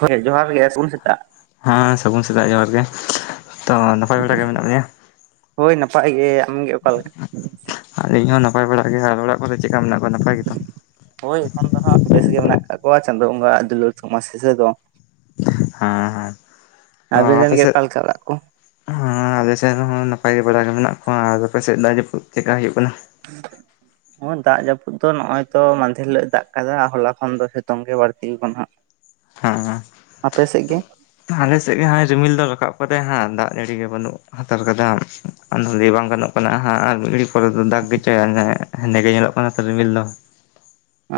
ᱦᱚᱭ ᱡᱚᱦᱟᱨ ᱜᱮ [inaudible] ᱦᱟᱸ ᱥᱟᱹᱜᱩᱱ ᱥᱮᱛᱟᱜ ᱡᱚᱦᱟᱨ ᱜᱮ, ᱛᱚ ᱱᱟᱯᱟᱭ ᱵᱮᱲᱟ ᱜᱮ ᱢᱮᱱᱟᱜ ᱢᱮᱭᱟ᱾ ᱦᱚᱭ ᱱᱟᱯᱟᱭ ᱜᱮ ᱟᱢᱜᱮ ᱚᱠᱟ ᱞᱮᱠᱟ? ᱟᱞᱤᱧ ᱦᱚᱸ ᱱᱟᱯᱟᱭ ᱵᱟᱲᱟ ᱜᱮ ᱟᱨ ᱚᱲᱟᱜ ᱠᱚᱨᱮ ᱪᱮᱜᱠᱟ ᱢᱮᱱᱟᱜ ᱠᱚᱣᱟ ᱱᱟᱯᱟᱭ ᱜᱮᱛᱚ? ᱦᱚᱭ ᱮᱠᱷᱚᱱ ᱫᱚ ᱦᱟᱸᱜ ᱵᱮᱥ ᱜᱮ ᱢᱮᱱᱟᱜ ᱠᱟᱜ ᱠᱚᱣᱟ ᱪᱟᱸᱫᱚ ᱵᱚᱸᱜᱟᱣᱟᱜ ᱫᱩᱞᱟᱹᱲ ᱛᱷᱩᱢᱟᱥᱤᱥ [unintelligible] ᱫᱚ ᱦᱮᱸ ᱦᱮᱸ ᱛᱚ ᱟᱵᱤᱱ ᱨᱮᱱ ᱟᱯᱮ ᱜᱮ ᱥᱮᱫ ᱚᱠᱟᱞᱮᱠᱟ ᱚᱲᱟᱜ ᱠᱚ? ᱦᱚᱸ ᱟᱞᱮᱥᱮᱜ ᱨᱮᱦᱚᱸ ᱱᱟᱯᱟᱭ ᱵᱟᱲᱟ ᱜᱮ ᱢᱮᱱᱟᱜ ᱠᱚᱣᱟ ᱟᱨ ᱟᱯᱮ ᱥᱮᱜ ᱫᱟᱜ ᱡᱟᱹᱯᱩᱫ ᱪᱮᱜᱠᱟ ᱦᱩᱭᱩᱜ ᱠᱟᱱᱟ? [inaudible] [unintelligible] ᱫᱟᱜ ᱡᱟᱹᱯᱩᱫ ᱫᱚ ᱱᱚᱜᱼᱚᱭ ᱛᱚ ᱢᱟᱦᱫᱷᱮᱨ ᱦᱤᱞᱚᱜ ᱮ ᱫᱟᱜ ᱟᱠᱟᱫᱟ ᱦᱚᱞᱟ ᱠᱷᱚᱱ ᱫᱚ ᱥᱤᱛᱩᱝ ᱜᱮ ᱵᱟᱹᱲᱛᱤ ᱫᱚ ᱱᱟ ᱦᱟᱜ ᱾ ᱦᱮᱸ ᱟᱯᱮ ᱥᱮᱜ ᱜᱮ? ᱟᱞᱮ ᱥᱮᱜ ᱜᱮ ᱦᱟᱸᱜ ᱨᱤᱢᱤᱞ ᱫᱚ ᱨᱟᱠᱟᱵ ᱟᱠᱟᱫᱟᱭ ᱦᱮᱸᱜ ᱫᱟᱜ ᱡᱟᱹᱲᱤ ᱜᱮ ᱵᱟᱹᱱᱩᱜ᱾ ᱦᱟᱛᱟᱲ ᱠᱟᱫᱟ ᱟᱫᱚ ᱞᱟ. ᱭ ᱵᱟᱝ ᱜᱟᱱᱚᱜ ᱠᱟᱱᱟ ᱦᱟᱸᱜ ᱟᱨ ᱢᱤᱫᱤᱲᱦᱤ ᱯᱚᱨᱮ ᱫᱚ ᱫᱟᱜᱽ ᱜᱮᱪᱚᱭ ᱦᱮᱸᱫᱮ ᱜᱮ ᱧᱮᱞᱚᱜ ᱠᱟᱱᱟ ᱛᱚ ᱨᱤᱢᱤᱞ ᱫᱚ᱾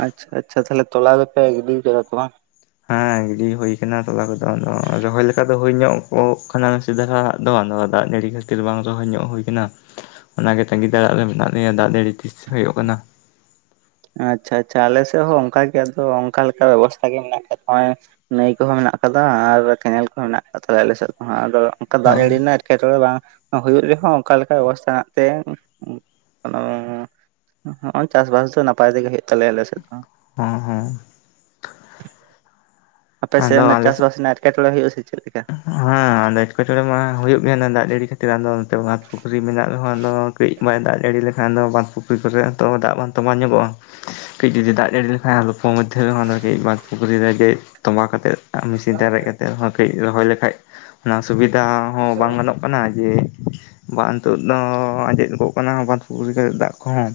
ᱟᱪᱪᱷᱟ ᱟᱪᱪᱷᱟ ᱛᱟᱦᱚᱞᱮ ᱛᱚᱞᱟ ᱫᱚᱯᱮ ᱜᱤᱰᱤ ᱠᱟᱫᱟ ᱛᱚ ᱵᱟᱝ? ᱦᱮᱸ ᱜᱤᱰᱤ ᱦᱳᱭ ᱟᱠᱟᱱᱟ ᱛᱚᱞᱟ ᱠᱚᱫᱚ ᱟᱫᱚ ᱨᱚᱦᱚᱭ ᱞᱮᱠᱟ ᱫᱚ ᱦᱩᱭ ᱧᱚᱜᱚᱜ ᱠᱟᱱᱟ᱾ ᱫᱷᱟᱨᱟᱜ ᱫᱚ ᱟᱫᱚ ᱫᱟᱜ ᱡᱟᱹᱲᱤ ᱠᱷᱟᱹᱛᱤᱨ ᱵᱟᱝ ᱨᱚᱦᱚᱭ ᱧᱚᱜ ᱦᱩᱭ ᱠᱟᱱᱟ᱾ ᱚᱱᱟᱜᱮ ᱛᱟᱸᱜᱤ ᱛᱸᱟᱲᱟᱜ ᱨᱮ ᱢᱮᱱᱟᱜ ᱞᱮᱭᱟ ᱫᱟᱜ ᱡᱟᱹᱲᱤ ᱛᱤᱥ ᱦᱩᱭᱩᱜ ᱠᱟᱱᱟ᱾ ᱟᱪᱪᱷᱟ ᱟᱪᱪᱷᱟ ᱟᱞᱮᱮᱥᱮᱫ ᱦᱚᱸ ᱚᱱᱠᱟᱜ ᱜᱮ ᱟᱫᱚ ᱚᱱᱠᱟ ᱞᱮᱠᱟ ᱵᱮᱵᱚᱥᱛᱛᱟ ᱜᱮ ᱢᱮᱱᱟᱜ ᱠᱟᱫᱟ᱾ ᱱᱟᱹᱭ ᱠᱚᱦᱚᱸ ᱢᱮᱱᱟᱜ ᱠᱟᱫᱟ, ᱟᱨ ᱠᱮᱱᱮᱞ ᱠᱚᱦᱚᱸ ᱢᱮᱱᱟᱜ ᱠᱟᱫ ᱛᱟᱞᱮᱭᱟ ᱟᱞᱮ ᱥᱮᱫ ᱫᱚᱦᱟᱸᱜ ᱟᱫᱚ ᱚᱱᱠᱟ ᱫᱟᱜ ᱡᱟᱹᱲᱤ ᱦᱚᱸ ᱨᱮᱱᱟᱜ ᱮᱴᱠᱮᱴᱚᱬᱮ ᱵᱟᱝ ᱦᱩᱭᱩᱜ ᱨᱮᱦᱚᱸ ᱚᱱᱠᱟ ᱞᱮᱠᱟ ᱚᱵᱚᱥᱛᱷᱟ ᱢᱮᱱᱟᱜ ᱛᱮ [unintelligible] ᱦᱚᱸᱮ ᱪᱟᱥᱵᱟᱥ ᱫᱚ ᱱᱟᱯᱟᱭ ᱛᱮᱜᱮ ᱦᱮᱡ ᱛᱟᱞᱮᱭᱟ ᱟᱞᱮ ᱥᱮᱫ ᱫᱚ᱾ ᱦᱚᱸ ᱦᱚᱸ ᱟᱯᱮ ᱥᱮ ᱟᱫᱚ ᱟᱞᱮ ᱪᱟᱥ ᱥᱮᱫ ᱵᱟᱟᱥ ᱮᱴᱠᱮᱴᱚᱬᱮ ᱦᱩᱭᱩᱜ ᱟ ᱥᱮ ᱪᱮᱫ ᱞᱮᱠᱟ᱾ ᱦᱮᱸ ᱟᱫᱚ ᱮᱴᱠᱮᱴᱚᱬᱮ ᱢᱟ ᱦᱩᱭᱩᱜ ᱜᱮᱭᱟ ᱫᱟᱜ ᱡᱟᱹᱲᱤ ᱠᱷᱟᱹᱛᱤᱨ ᱟᱫᱚ ᱱᱚᱛ ᱵᱸ ᱯᱩᱠᱷᱨᱤ ᱢᱮᱱᱟᱜ ᱨᱮᱦᱚᱸ ᱟᱫᱚ᱾ ᱠᱟᱹᱡ ᱵᱟᱭ ᱫᱟᱜ ᱡᱟᱹᱲᱤ ᱞᱮᱠᱷᱟᱱ ᱫᱚ ᱵᱟᱸᱫᱷ ᱯᱩᱠᱷᱤ ᱠᱚᱨᱮ ᱛᱚ ᱫᱟᱜ ᱵᱟᱝᱟᱱ ᱛᱚ ᱵᱟᱝ ᱧᱚᱜᱚᱜᱼᱟ᱾ ᱠᱟᱹᱡ ᱡᱩᱫᱤ ᱫᱟᱜ ᱡᱟᱹᱲᱤ ᱞᱮᱠᱷᱟᱱ ᱟᱞᱚᱯᱚ ᱢᱚᱫᱽᱫᱷᱮ ᱨᱮ ᱠᱟᱹᱡ ᱵᱟᱸᱷ ᱯᱩᱠᱷᱨᱤ ᱨᱮ ᱜᱮ ᱛᱚᱸᱵᱟ ᱠᱟᱛᱮᱫ᱾ ᱢᱮᱥᱤᱱ ᱛᱮ ᱟᱨᱮᱡ ᱠᱟᱛᱮᱮᱫᱦ ᱠᱟᱹᱡ ᱨᱚᱦᱚᱭ ᱞᱮᱠᱷᱟᱡ ᱚᱱᱟ ᱥᱩᱵᱤᱫᱟ ᱦᱚᱸ ᱵᱟᱝ ᱜᱟᱱᱚᱜ ᱠᱟᱱᱟ᱾ ᱠᱟᱱᱟ ᱡᱮ ᱵᱟᱸᱫᱤᱛᱚᱜ ᱫᱚ ᱟᱸᱡᱮᱫ ᱜᱚᱜ ᱠᱟᱱᱟ ᱵᱟᱸᱫ ᱯᱩᱠᱷᱨᱤ ᱠᱟᱛᱮᱮᱫ ᱫᱟᱜ ᱠᱚᱦᱚᱸ᱾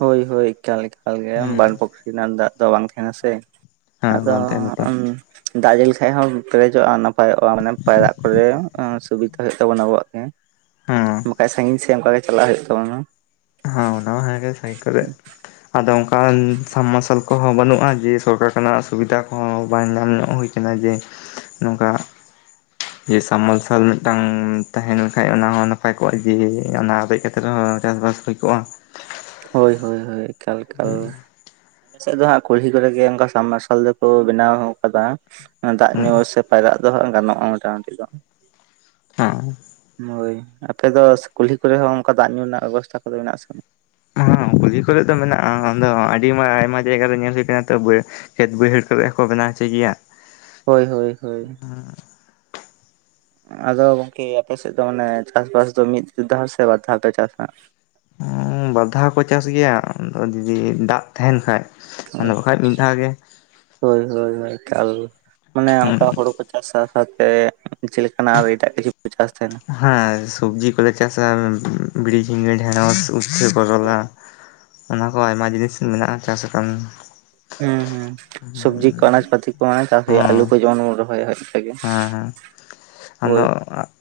ᱦᱳᱭ ᱦᱳᱭ ᱮᱠᱟᱞ ᱮᱠᱟᱞ ᱜᱮ ᱦᱮᱸ ᱵᱟᱸ ᱯᱩᱠᱷᱨᱤ ᱨᱮᱱᱟᱜ ᱫᱟᱜ ᱫᱚ ᱵᱟᱝ ᱛᱟᱦᱮᱱᱟ ᱥᱮ᱾ ᱦᱮᱸ ᱟᱫᱚ ᱵᱟᱝ ᱛᱟᱦᱮᱱᱟ ᱛᱚ [unintelligible] ᱫᱟᱜ ᱡᱟᱹᱲᱤ ᱞᱮᱠᱷᱟᱱᱡ ᱦᱚᱸ ᱯᱮᱨᱮᱡᱚᱜᱼᱟ, ᱱᱟᱯᱟᱭᱚᱜᱼᱟ ᱢᱟᱱᱮ ᱯᱟᱭᱨᱟᱜ ᱠᱚᱨᱮ ᱥᱩᱵᱤᱛᱤᱫᱟ ᱦᱩᱭᱩᱜ ᱛᱟᱵᱚᱱᱟ ᱟᱵᱚᱣᱟᱜ ᱜᱮ ᱦᱮᱸ ᱵᱟᱠᱟᱡ ᱥᱟᱺᱜᱤᱧ ᱥᱮᱫ ᱚᱱᱠᱟ ᱜᱮ ᱪᱟᱞᱟᱜ ᱦᱩᱭᱩᱜ ᱛᱟᱵᱚᱱᱟ ᱾ ᱦᱚᱭ ᱚᱱᱟ ᱦᱚᱸ ᱦᱮᱸᱜᱮ ᱥᱟᱹᱭ ᱠᱚᱨᱮ ᱟᱫᱚ ᱚᱱᱠ ᱥᱟᱵᱽᱢᱟᱨᱥᱟᱞ ᱠᱚᱦᱚᱸ ᱵᱟᱹᱱᱩᱜᱼᱟ᱾ ᱡᱮ ᱥᱚᱨᱠᱟᱨ ᱠᱷᱚᱱᱟᱜ ᱥᱩᱵᱤᱫᱟ ᱠᱚᱦᱚᱸ ᱵᱟᱝ ᱧᱟᱢ ᱧᱚᱜ ᱦᱩᱭ ᱟᱠᱟᱱᱟ ᱡᱮ ᱱᱚᱝᱠᱟ ᱡᱮ ᱥᱟᱢᱚᱞᱥᱞ ᱢᱤᱫᱴᱟᱝ ᱛᱟᱦᱮᱸᱱ ᱠᱷᱟᱱ ᱚᱱᱟ ᱦᱚᱸ ᱱᱟᱯᱟᱭ ᱠᱚᱜᱼᱟ᱾ ᱡᱮ ᱚᱱᱟ ᱨᱮᱮᱡ ᱠᱟᱛᱮ ᱨᱮᱦᱚᱸ ᱪᱟᱥᱵᱥ ᱦᱩᱭ ᱠᱚᱜᱼᱟ᱾ ᱦᱳᱭ - ᱦᱳᱭ - ᱦᱳᱭ ᱮᱠᱟᱞ ᱮᱠᱟᱞ ᱟᱞᱮᱮᱥᱮᱫ ᱫᱚ ᱦᱟᱜ ᱠᱩᱞᱦᱤ ᱠᱚᱨᱮ ᱜᱮ ᱚᱱᱠᱟ ᱥᱟᱵᱢᱟᱨᱥᱟᱞ ᱫᱚᱠᱚ ᱵᱮᱱᱟᱣ ᱟᱠᱟᱫᱟ ᱫᱟᱜ ᱦᱮᱸ ᱧᱩ ᱥᱮ ᱯᱟᱭᱨᱟᱜ ᱫᱚᱦᱟᱸᱜ ᱜᱟᱱᱚᱜᱼᱟ ᱢᱚᱴᱟᱢᱩᱴᱤ ᱫᱚ᱾ ᱦᱚᱸ ᱦᱳᱭ ᱟᱯᱮ ᱫᱚ ᱠᱩᱞᱦᱤ ᱠᱚᱨᱮ ᱦᱚᱸ ᱚᱱᱠᱟ ᱫᱟᱜ ᱧᱩ ᱨᱮᱱᱟᱜ ᱵᱮᱵᱚᱥᱛᱛᱟ ᱠᱚᱫᱚ ᱢᱮᱱᱟᱜ ᱟᱥᱮ ᱵᱟᱝ? ᱦᱮᱸ ᱠᱩᱞᱦᱤ ᱠᱚᱨᱮ ᱫᱚ ᱢᱮᱱᱟᱜᱼᱟ ᱾ᱫᱚ ᱟᱹᱰᱤᱢᱟ ᱟᱭᱢᱟ ᱡᱟᱭᱜᱟ ᱨᱮ ᱧᱮᱞ ᱦᱩᱭ ᱠᱟᱱᱟ ᱛᱚ ᱵ ᱠᱷᱮᱛ ᱵᱟᱹᱭᱦᱟᱹᱲ ᱠᱚᱨᱮ ᱠᱚ ᱵᱮᱱᱟᱣ ᱦᱚᱪᱚᱭ ᱜᱮᱭᱟ ᱾ ᱦᱳᱭ ᱦᱳᱭ ᱦᱳᱭ ᱟᱫᱚ ᱜᱚᱝᱠᱮ ᱟᱯᱮ ᱥᱮᱫ ᱫᱚ ᱢᱟᱱᱮ ᱪᱟᱥᱵᱟᱥ ᱫᱚ ᱢᱤᱫ ᱫᱷᱟᱣ ᱥᱮ ᱵᱟᱨ ᱫᱷᱟᱣ ᱯᱮ ᱪᱟᱥᱟ ᱾ ᱵᱟᱫᱷᱟᱭ ᱠᱚ ᱪᱟᱥ ᱜᱮᱭᱟ ᱟᱫᱚ ᱫᱩᱤᱫᱤ ᱫᱟᱜ ᱛᱟᱦᱮᱱ ᱠᱷᱟᱡ ᱵᱟᱱᱩᱜ ᱠᱷᱟᱱ ᱢᱤᱫ ᱫᱷᱟᱣ ᱜᱮ ᱾ ᱦᱳᱭ ᱦᱳᱭ ᱦᱳᱭ ᱮᱠᱟᱞ ᱢᱟᱱᱮ ᱦᱮᱸ ᱚᱱᱠᱟ ᱦᱳᱲᱳ ᱠᱚ ᱥᱟᱶ ᱥᱟᱶᱛᱮ ᱪᱮᱫ ᱞᱮᱠᱟᱱᱟᱜ ᱮᱴᱟᱜ ᱠᱤᱪᱷᱩ ᱪᱟᱥ ᱛᱟᱦᱮᱱᱟ᱾ ᱦᱮᱸ ᱥᱚᱵᱡᱤ ᱠᱚᱞᱮ ᱪᱟᱥᱟ᱾ ᱵᱤᱲᱤ, ᱡᱷᱤᱜᱟ, ᱰᱷᱮᱲᱳᱥ, ᱤᱪᱪᱷᱟᱹ ᱠᱳᱨᱳᱞᱟ᱾ ᱚᱱᱟ ᱠᱚ ᱢᱟ ᱟᱭᱢᱟ ᱡᱤᱱᱤᱥ ᱢᱮᱱᱟᱜᱼᱟ ᱪᱟᱥ ᱨᱚᱠᱚᱢ ᱦᱮᱸ ᱦᱮᱸ ᱥᱚᱵᱽᱡᱤ ᱠᱚ ᱟᱱᱟᱡ ᱯᱟᱟᱹᱛᱤ ᱠᱚ ᱪᱟᱥ ᱦᱩᱭᱩᱜᱼᱟ᱾ ᱟᱞᱩ ᱦᱮᱸ ᱠᱚ ᱡᱮᱢᱚᱱ ᱵᱚᱱ ᱨᱚᱦᱚᱭᱟ ᱤᱱᱠ ᱜᱮ᱾ ᱟᱫᱚ